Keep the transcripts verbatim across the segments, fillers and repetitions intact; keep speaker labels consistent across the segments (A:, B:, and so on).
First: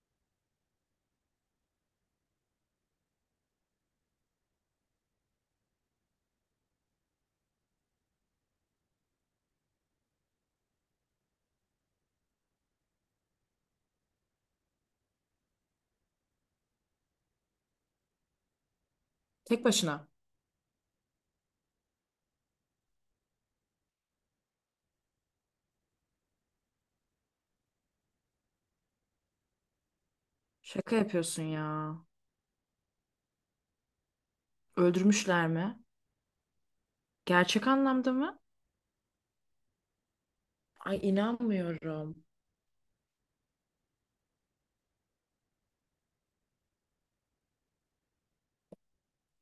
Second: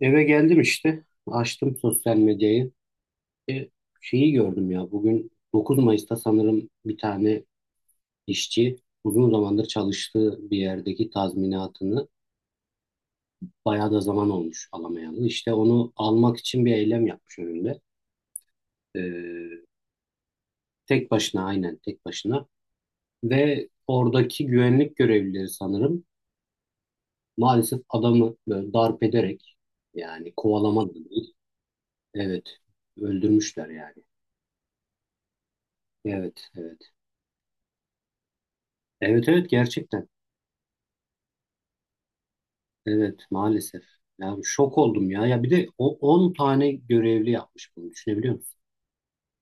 A: Eve geldim işte. Açtım sosyal medyayı. E, Şeyi gördüm ya. Bugün dokuz Mayıs'ta sanırım bir tane işçi uzun zamandır çalıştığı bir yerdeki tazminatını bayağı da zaman olmuş alamayalı. İşte onu almak için bir eylem yapmış önünde. E,
B: Tek başına.
A: Tek başına, aynen, tek başına. Ve oradaki güvenlik görevlileri sanırım maalesef adamı böyle darp ederek, yani kovalama da
B: Şaka
A: değil.
B: yapıyorsun ya.
A: Evet, öldürmüşler yani.
B: Öldürmüşler mi?
A: Evet, evet.
B: Gerçek anlamda mı?
A: Evet, evet, gerçekten.
B: Ay inanmıyorum.
A: Evet, maalesef. Yani şok oldum ya. Ya bir de o on tane görevli yapmış bunu, düşünebiliyor musun?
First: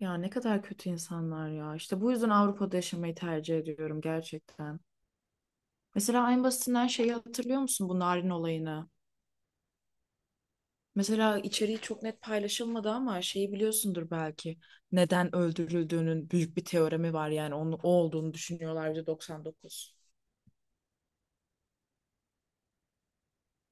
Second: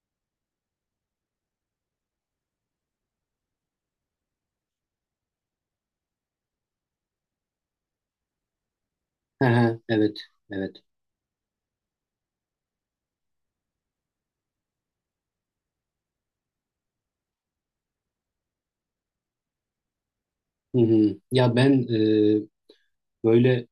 B: Ya ne kadar kötü insanlar ya. İşte bu yüzden Avrupa'da yaşamayı tercih ediyorum gerçekten. Mesela en basitinden şeyi hatırlıyor musun bu narin olayını?
A: He he, evet, evet.
B: Mesela içeriği çok net paylaşılmadı ama şeyi biliyorsundur belki. Neden öldürüldüğünün büyük bir teoremi var yani onun o olduğunu düşünüyorlar yüzde doksan dokuz.
A: Hı hı. Ya ben, e, böyle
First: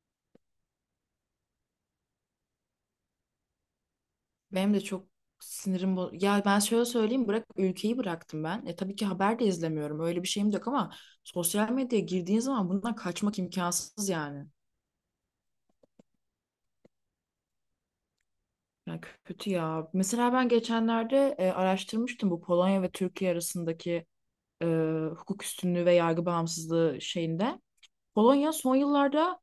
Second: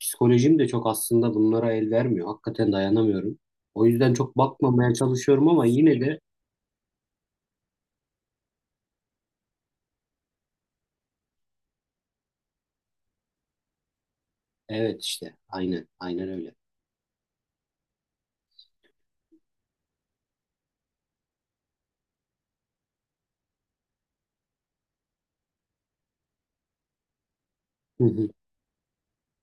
A: psikolojim de çok aslında bunlara el vermiyor. Hakikaten dayanamıyorum. O yüzden çok
B: Benim de
A: bakmamaya
B: çok
A: çalışıyorum ama
B: sinirim
A: yine
B: bo-
A: de
B: Ya ben şöyle söyleyeyim bırak ülkeyi bıraktım ben. E tabii ki haber de izlemiyorum. Öyle bir şeyim de yok ama sosyal medyaya girdiğin zaman bundan kaçmak imkansız yani.
A: evet, işte aynen, aynen öyle.
B: Yani kötü ya. Mesela ben geçenlerde e, araştırmıştım bu Polonya ve Türkiye arasındaki e, hukuk üstünlüğü ve yargı bağımsızlığı şeyinde.
A: Hı hı.
B: Polonya son yıllarda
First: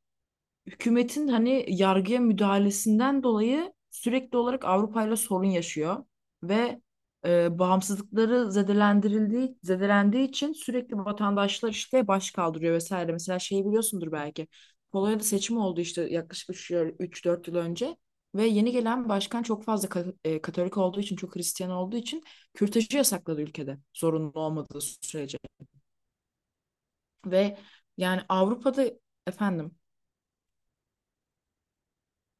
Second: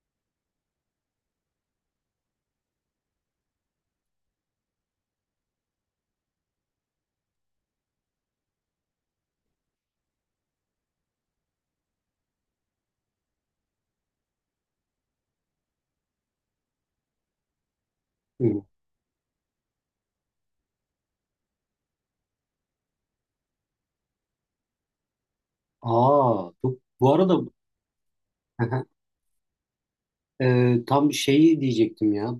B: hükümetin hani yargıya müdahalesinden dolayı sürekli olarak Avrupa ile sorun yaşıyor ve e, bağımsızlıkları zedelendirildiği zedelendiği için sürekli vatandaşlar işte baş kaldırıyor vesaire. Mesela şeyi biliyorsundur belki. Polonya'da seçim oldu işte yaklaşık üç dört yıl önce
A: Hı
B: ve
A: hı.
B: yeni gelen başkan çok fazla ka- e, Katolik olduğu için, çok Hristiyan olduğu için kürtajı yasakladı ülkede zorunlu olmadığı sürece.
A: Aa, bu, bu arada
B: Ve yani Avrupa'da efendim
A: e, tam şeyi diyecektim ya.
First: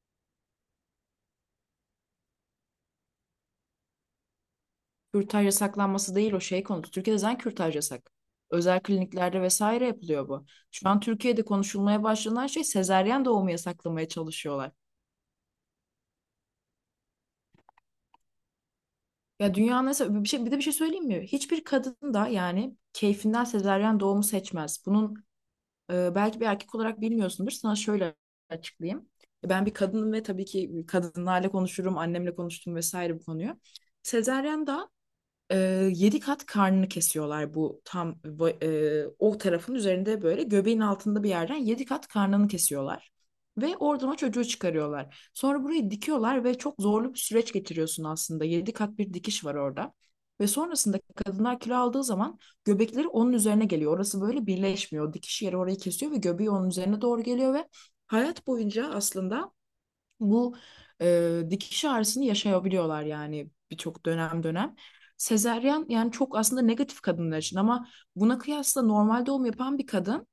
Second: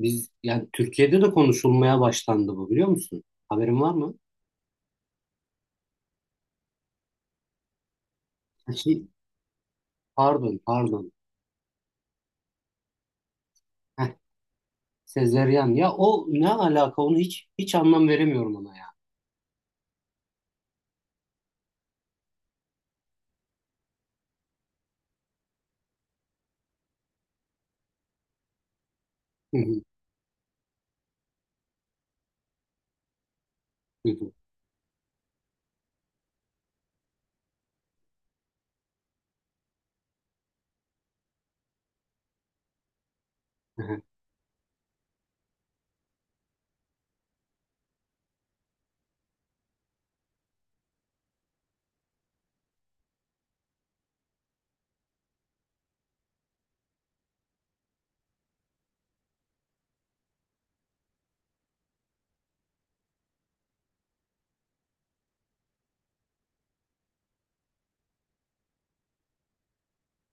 A: Biz yani Türkiye'de de konuşulmaya başlandı bu, biliyor musun? Haberin var mı?
B: kürtaj yasaklanması değil o şey konusu. Türkiye'de zaten kürtaj yasak.
A: Ha,
B: Özel
A: Hi-
B: kliniklerde vesaire yapılıyor bu.
A: pardon,
B: Şu an
A: pardon.
B: Türkiye'de konuşulmaya başlanan şey sezaryen doğumu yasaklamaya
A: Heh,
B: çalışıyorlar.
A: sezeryan. Ya o ne alaka? Onu hiç hiç anlam veremiyorum ona ya.
B: Ya dünyanın nasıl bir şey bir de bir şey söyleyeyim mi? Hiçbir kadın da yani keyfinden sezaryen doğumu seçmez. Bunun e, belki bir erkek olarak bilmiyorsundur. Sana şöyle açıklayayım. E,
A: Hı
B: Ben bir
A: hı,
B: kadınım ve tabii ki kadınlarla konuşurum, annemle konuştum vesaire bu konuyu.
A: hı hı,
B: Sezaryen da e, yedi kat karnını kesiyorlar bu tam va- e, o tarafın üzerinde böyle göbeğin altında bir yerden yedi kat karnını kesiyorlar. Ve
A: hı
B: oradan o çocuğu çıkarıyorlar. Sonra burayı dikiyorlar ve çok zorlu bir süreç geçiriyorsun aslında. Yedi kat bir dikiş var orada. Ve sonrasında kadınlar kilo aldığı zaman göbekleri onun üzerine geliyor. Orası böyle birleşmiyor. Dikiş yeri orayı kesiyor ve göbeği onun üzerine doğru geliyor ve hayat boyunca aslında bu e, dikiş ağrısını yaşayabiliyorlar yani birçok dönem dönem. Sezeryan yani çok aslında negatif kadınlar için ama buna kıyasla normal doğum yapan bir kadın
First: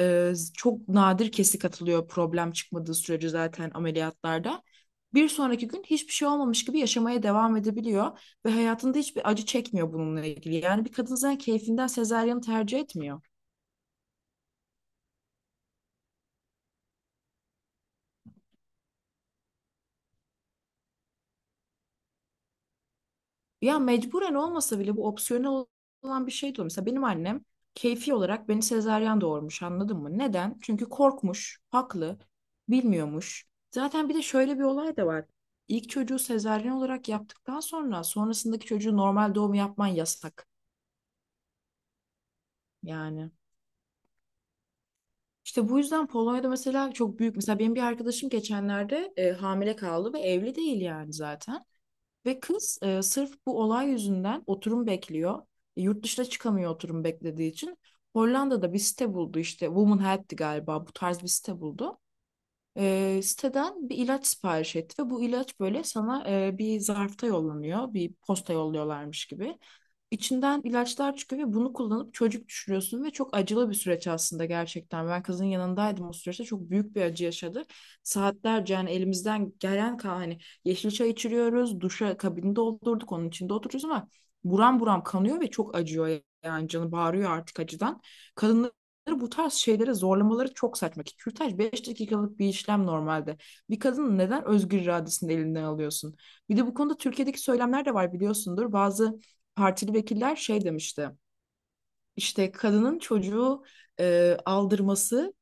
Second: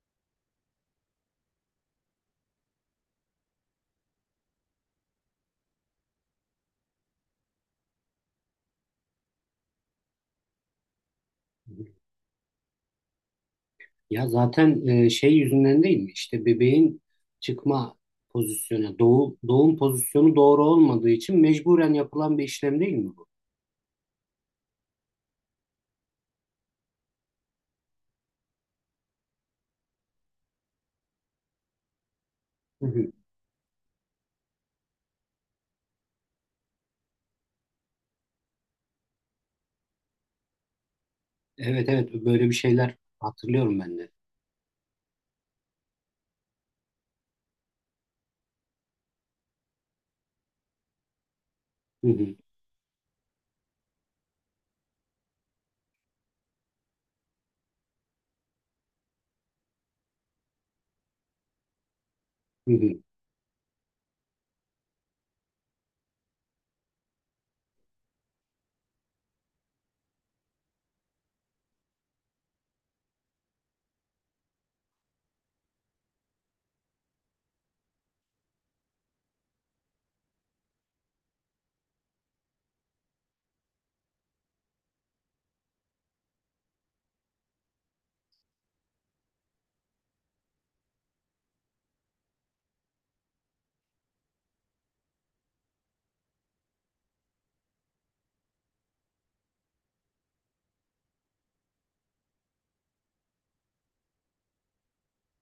B: e, çok nadir kesik atılıyor problem çıkmadığı sürece zaten ameliyatlarda. Bir sonraki gün hiçbir şey olmamış gibi yaşamaya devam edebiliyor ve hayatında hiçbir acı çekmiyor bununla ilgili. Yani bir kadın zaten
A: hı.
B: keyfinden sezaryanı tercih etmiyor.
A: Ya zaten, e, şey yüzünden değil mi? İşte bebeğin çıkma pozisyonu, doğu, doğum pozisyonu doğru olmadığı için mecburen yapılan bir işlem değil mi bu?
B: Ya mecburen olmasa bile bu opsiyonel olan bir şey de olur. Mesela benim annem keyfi olarak beni sezaryen doğurmuş anladın mı? Neden? Çünkü korkmuş, haklı,
A: Hı hı.
B: bilmiyormuş. Zaten bir de şöyle bir olay da var. İlk çocuğu sezaryen olarak yaptıktan sonra sonrasındaki çocuğu normal doğum yapman yasak.
A: Evet, evet, böyle bir şeyler
B: Yani
A: hatırlıyorum ben de.
B: işte bu yüzden Polonya'da mesela çok büyük. Mesela benim bir arkadaşım geçenlerde e, hamile kaldı ve evli değil yani zaten.
A: Hı hı,
B: Ve kız e, sırf bu olay yüzünden oturum bekliyor. E, yurt dışına çıkamıyor oturum beklediği için. Hollanda'da bir site buldu işte Woman Help'ti galiba bu tarz bir site buldu.
A: hı hı,
B: E, siteden bir ilaç sipariş etti ve bu ilaç böyle sana e, bir zarfta yollanıyor, bir posta yolluyorlarmış gibi. İçinden ilaçlar çıkıyor ve bunu kullanıp çocuk düşürüyorsun ve çok acılı bir süreç aslında gerçekten. Ben kızın yanındaydım o süreçte çok büyük bir acı yaşadı. Saatlerce yani elimizden gelen ka- hani yeşil çay içiriyoruz, duşa kabini doldurduk, onun içinde oturuyoruz ama buram buram kanıyor ve çok acıyor yani canı bağırıyor artık acıdan bu tarz şeylere zorlamaları çok saçma ki kürtaj beş dakikalık bir işlem normalde. Bir kadının neden özgür iradesini elinden alıyorsun? Bir de bu konuda Türkiye'deki söylemler de var biliyorsundur. Bazı partili vekiller şey demişti. İşte kadının çocuğu e, aldırması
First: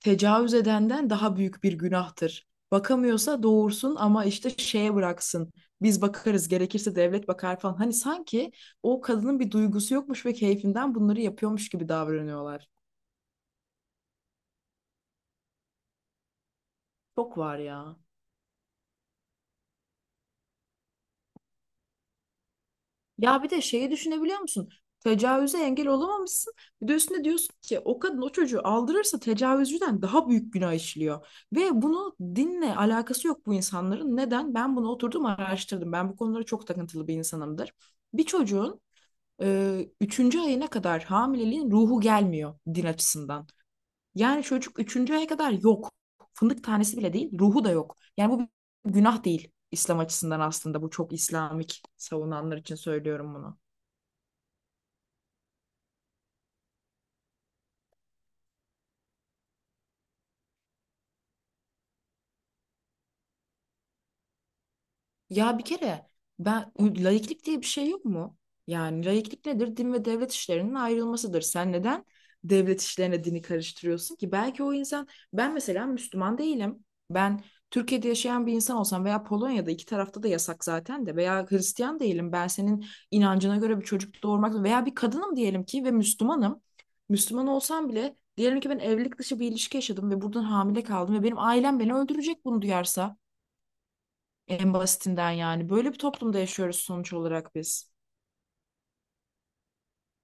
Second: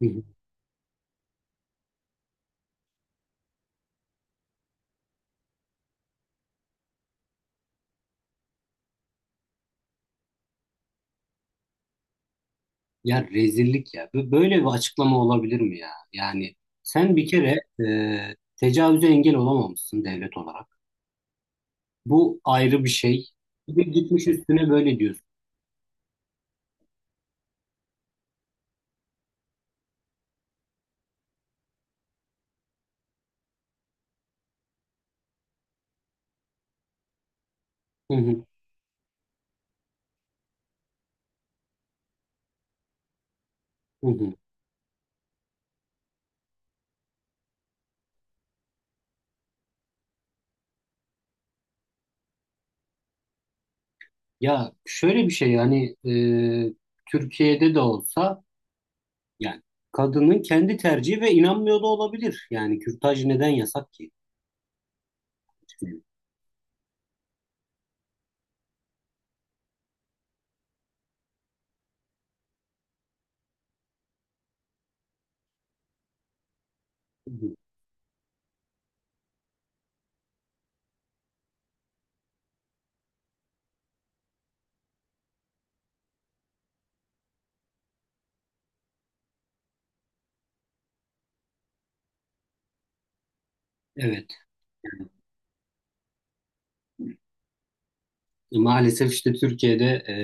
A: hı hı.
B: edenden daha büyük bir günahtır. Bakamıyorsa doğursun ama işte şeye bıraksın. Biz bakarız gerekirse devlet bakar falan. Hani sanki o kadının bir duygusu yokmuş ve keyfinden bunları yapıyormuş gibi davranıyorlar.
A: Ya rezillik ya. Bu- Böyle bir açıklama olabilir mi ya? Yani sen bir
B: Çok
A: kere,
B: var ya.
A: e, tecavüze engel olamamışsın devlet olarak. Bu ayrı bir şey.
B: Ya bir de
A: Bir de
B: şeyi
A: gitmiş
B: düşünebiliyor musun?
A: üstüne böyle diyorsun.
B: Tecavüze engel olamamışsın. Bir de üstüne diyorsun ki o kadın o çocuğu aldırırsa tecavüzcüden daha büyük günah işliyor. Ve bunu dinle alakası yok bu insanların. Neden? Ben bunu oturdum araştırdım. Ben bu konulara çok takıntılı bir insanımdır.
A: Hı
B: Bir
A: hı,
B: çocuğun e, üçüncü ayına kadar hamileliğin ruhu gelmiyor din açısından.
A: hı hı.
B: Yani çocuk üçüncü aya kadar yok. Fındık tanesi bile değil, ruhu da yok. Yani bu bir günah değil. İslam açısından aslında bu çok İslamik savunanlar için söylüyorum bunu.
A: Ya şöyle bir şey yani, e, Türkiye'de de olsa yani kadının kendi tercihi ve inanmıyor da olabilir. Yani kürtaj neden yasak ki?
B: Ya bir kere ben u- laiklik diye bir şey yok mu? Yani laiklik nedir? Din ve devlet işlerinin ayrılmasıdır. Sen neden devlet işlerine dini karıştırıyorsun ki? Belki o insan ben mesela Müslüman değilim.
A: Hı
B: Ben
A: hı.
B: Türkiye'de yaşayan bir insan olsam veya Polonya'da iki tarafta da yasak zaten de veya Hristiyan değilim. Ben senin inancına göre bir çocuk doğurmak veya bir kadınım diyelim ki ve Müslümanım. Müslüman olsam bile diyelim ki ben evlilik dışı bir ilişki yaşadım ve buradan hamile kaldım ve benim ailem beni öldürecek bunu duyarsa.
A: Evet.
B: En basitinden yani. Böyle bir toplumda yaşıyoruz sonuç olarak biz.
A: E, Maalesef işte Türkiye'de e,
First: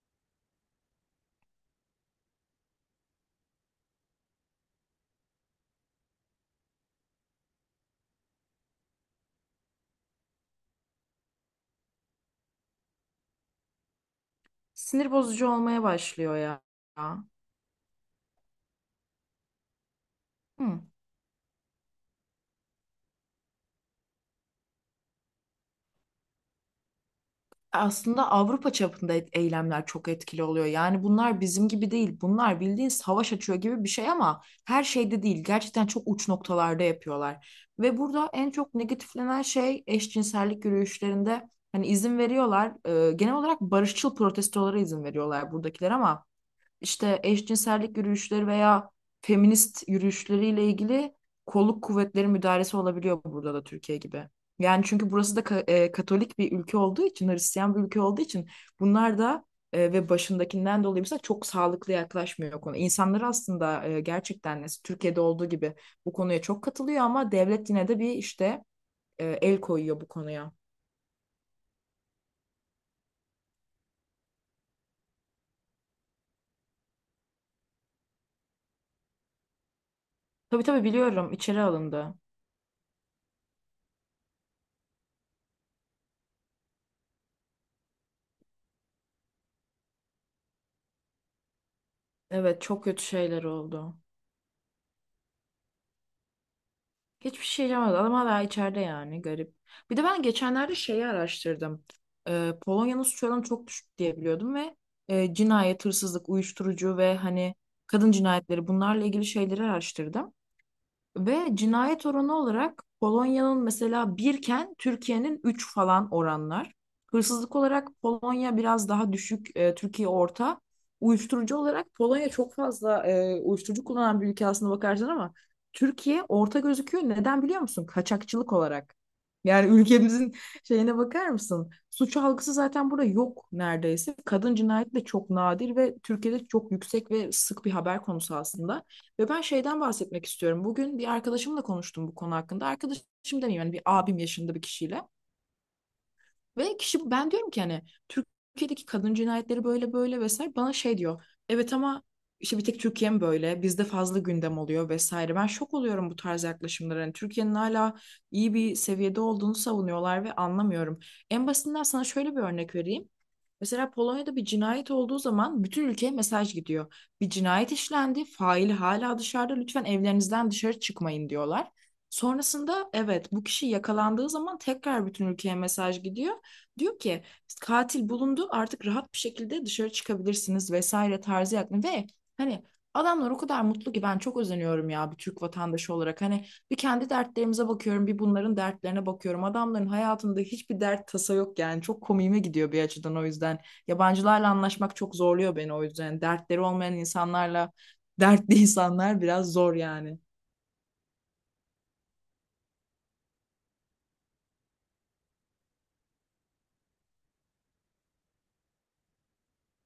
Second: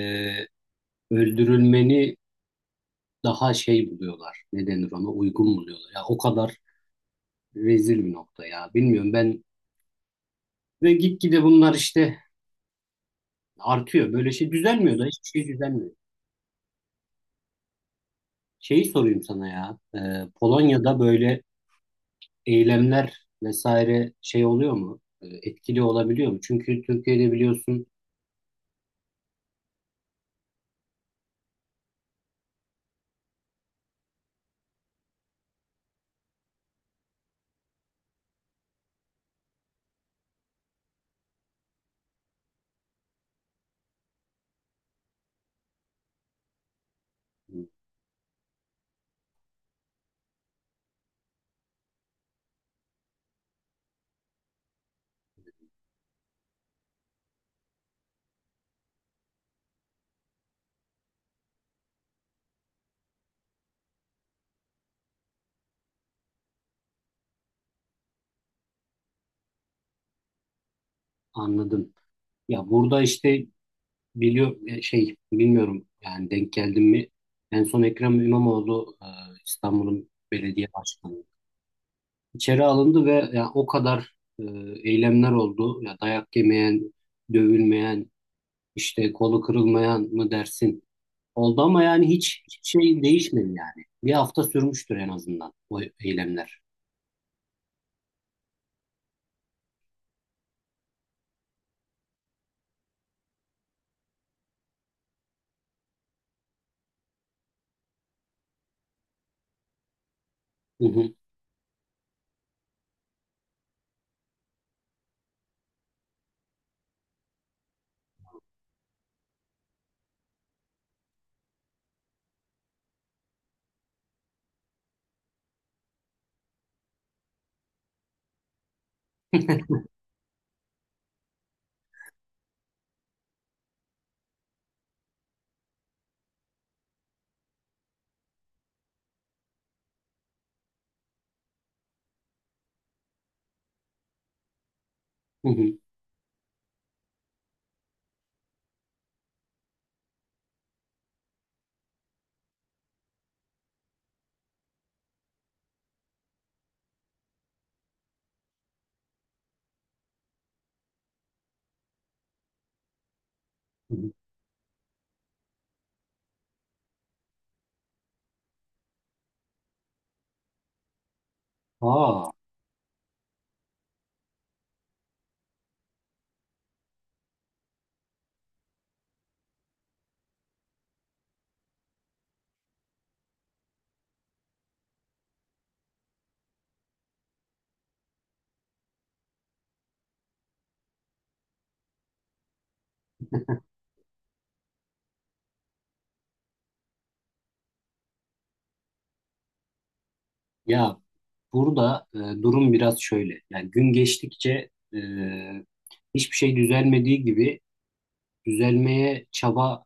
A: öldürülmeni daha şey buluyorlar. Ne denir ona? Uygun buluyorlar. Ya o kadar rezil bir nokta ya. Bilmiyorum ben, ve gitgide bunlar işte artıyor. Böyle şey düzelmiyor da,
B: Sinir
A: hiçbir
B: bozucu
A: şey
B: olmaya
A: düzelmiyor.
B: başlıyor ya.
A: Şeyi sorayım sana ya. Ee,
B: Hı.
A: Polonya'da böyle eylemler vesaire şey oluyor mu? Ee, etkili olabiliyor mu? Çünkü Türkiye'de biliyorsun
B: Aslında Avrupa çapında et- eylemler çok etkili oluyor. Yani bunlar bizim gibi değil. Bunlar bildiğin savaş açıyor gibi bir şey ama her şeyde değil. Gerçekten çok uç noktalarda yapıyorlar. Ve burada en çok negatiflenen şey eşcinsellik yürüyüşlerinde hani izin veriyorlar. Ee, genel olarak barışçıl protestolara izin veriyorlar buradakiler ama işte eşcinsellik yürüyüşleri veya feminist yürüyüşleriyle ilgili kolluk kuvvetleri müdahalesi olabiliyor burada da Türkiye gibi. Yani çünkü burası da ka- e, Katolik bir ülke olduğu için, Hristiyan bir ülke olduğu için bunlar da e, ve başındakinden dolayı mesela çok sağlıklı yaklaşmıyor konu. İnsanlar aslında e, gerçekten nasıl Türkiye'de olduğu gibi bu konuya çok katılıyor ama devlet yine de bir işte e, el koyuyor bu konuya.
A: anladım. Ya burada işte biliyor, e, şey bilmiyorum, yani denk geldim mi? En son Ekrem İmamoğlu, e, İstanbul'un
B: Tabii
A: belediye
B: tabii
A: başkanı,
B: biliyorum içeri alındı.
A: İçeri alındı ve ya o kadar e, eylemler oldu. Ya dayak yemeyen, dövülmeyen, işte kolu kırılmayan mı dersin? Oldu ama yani hiç, hiç
B: Evet çok
A: şey
B: kötü şeyler
A: değişmedi yani.
B: oldu.
A: Bir hafta sürmüştür en azından o eylemler.
B: Hiçbir şey yapamadı. Adam hala içeride yani garip. Bir de ben geçenlerde şeyi araştırdım. Ee, Polonya'nın suç oranı çok düşük diye biliyordum ve e, cinayet, hırsızlık, uyuşturucu ve hani kadın cinayetleri bunlarla ilgili şeyleri araştırdım.
A: Hı hı,
B: Ve cinayet oranı olarak Polonya'nın mesela birken Türkiye'nin üç falan oranlar. Hırsızlık olarak Polonya biraz daha düşük, e, Türkiye orta. Uyuşturucu olarak Polonya çok fazla e, uyuşturucu kullanan bir ülke aslında bakarsan ama Türkiye orta gözüküyor. Neden biliyor musun? Kaçakçılık olarak. Yani ülkemizin şeyine bakar mısın? Suç algısı zaten burada yok neredeyse. Kadın cinayeti de çok nadir ve Türkiye'de çok yüksek ve sık bir haber konusu aslında. Ve ben şeyden bahsetmek istiyorum. Bugün bir arkadaşımla konuştum bu konu hakkında. Arkadaşım demeyeyim yani bir abim yaşında bir kişiyle.
A: hı hı,
B: Ve kişi ben diyorum ki hani Türkiye'deki kadın cinayetleri böyle böyle vesaire bana şey diyor. Evet ama işte bir tek Türkiye mi böyle? Bizde fazla gündem oluyor vesaire. Ben şok oluyorum bu tarz yaklaşımlara. Hani Türkiye'nin hala iyi bir seviyede olduğunu savunuyorlar ve anlamıyorum. En basitinden sana şöyle bir örnek vereyim. Mesela
A: hı hı.
B: Polonya'da bir cinayet olduğu zaman bütün ülkeye mesaj gidiyor. Bir cinayet işlendi, faili hala dışarıda. Lütfen evlerinizden dışarı çıkmayın diyorlar.
A: Aa,
B: Sonrasında evet bu kişi yakalandığı zaman tekrar bütün ülkeye mesaj gidiyor. Diyor ki katil bulundu artık rahat bir şekilde dışarı çıkabilirsiniz vesaire tarzı yakın ve hani adamlar o kadar mutlu ki ben çok özeniyorum ya bir Türk vatandaşı olarak hani bir kendi dertlerimize bakıyorum bir bunların dertlerine bakıyorum adamların hayatında hiçbir dert tasa yok yani çok komiğime gidiyor bir açıdan o yüzden yabancılarla anlaşmak çok zorluyor beni o yüzden Yani dertleri olmayan insanlarla dertli insanlar biraz zor yani.
A: ya burada e, durum biraz şöyle. Yani gün geçtikçe e, hiçbir şey düzelmediği gibi düzelmeye çaba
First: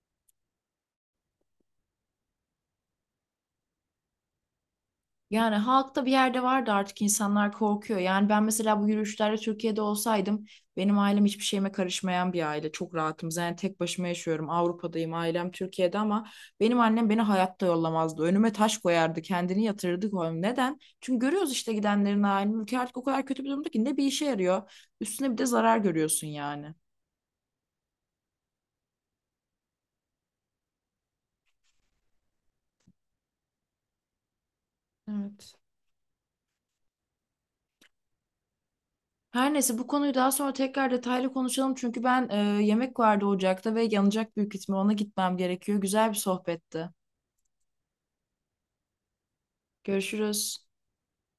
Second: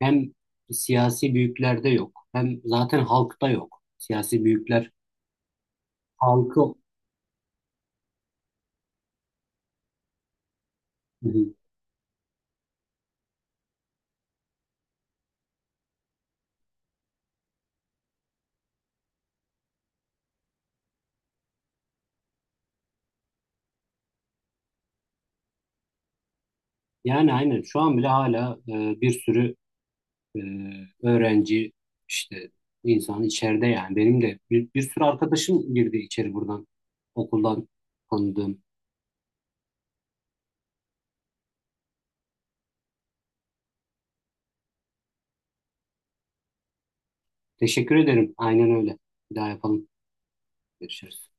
A: hem siyasi büyüklerde yok, hem zaten halkta yok. Siyasi büyükler
B: Yani halkta bir yerde vardı
A: halkı.
B: artık insanlar korkuyor. Yani ben mesela bu yürüyüşlerde Türkiye'de olsaydım benim ailem
A: Hı
B: hiçbir
A: hı.
B: şeyime karışmayan bir aile. Çok rahatım. Yani tek başıma yaşıyorum. Avrupa'dayım, ailem Türkiye'de ama benim annem beni hayatta yollamazdı. Önüme taş koyardı, kendini yatırırdı koyardı. Neden? Çünkü görüyoruz işte gidenlerin halini. Ülke artık o kadar kötü bir durumda ki ne bir işe yarıyor. Üstüne bir de zarar görüyorsun yani.
A: Yani aynen şu an bile hala e, bir sürü e, öğrenci işte insan içeride, yani benim de bir, bir sürü
B: Evet.
A: arkadaşım girdi içeri buradan, okuldan tanıdığım.
B: Her neyse bu konuyu daha sonra tekrar detaylı konuşalım çünkü ben e, yemek vardı ocakta ve yanacak büyük ihtimal ona gitmem gerekiyor. Güzel bir sohbetti.
A: Teşekkür ederim. Aynen öyle. Bir daha yapalım.
B: Görüşürüz.
A: Görüşürüz.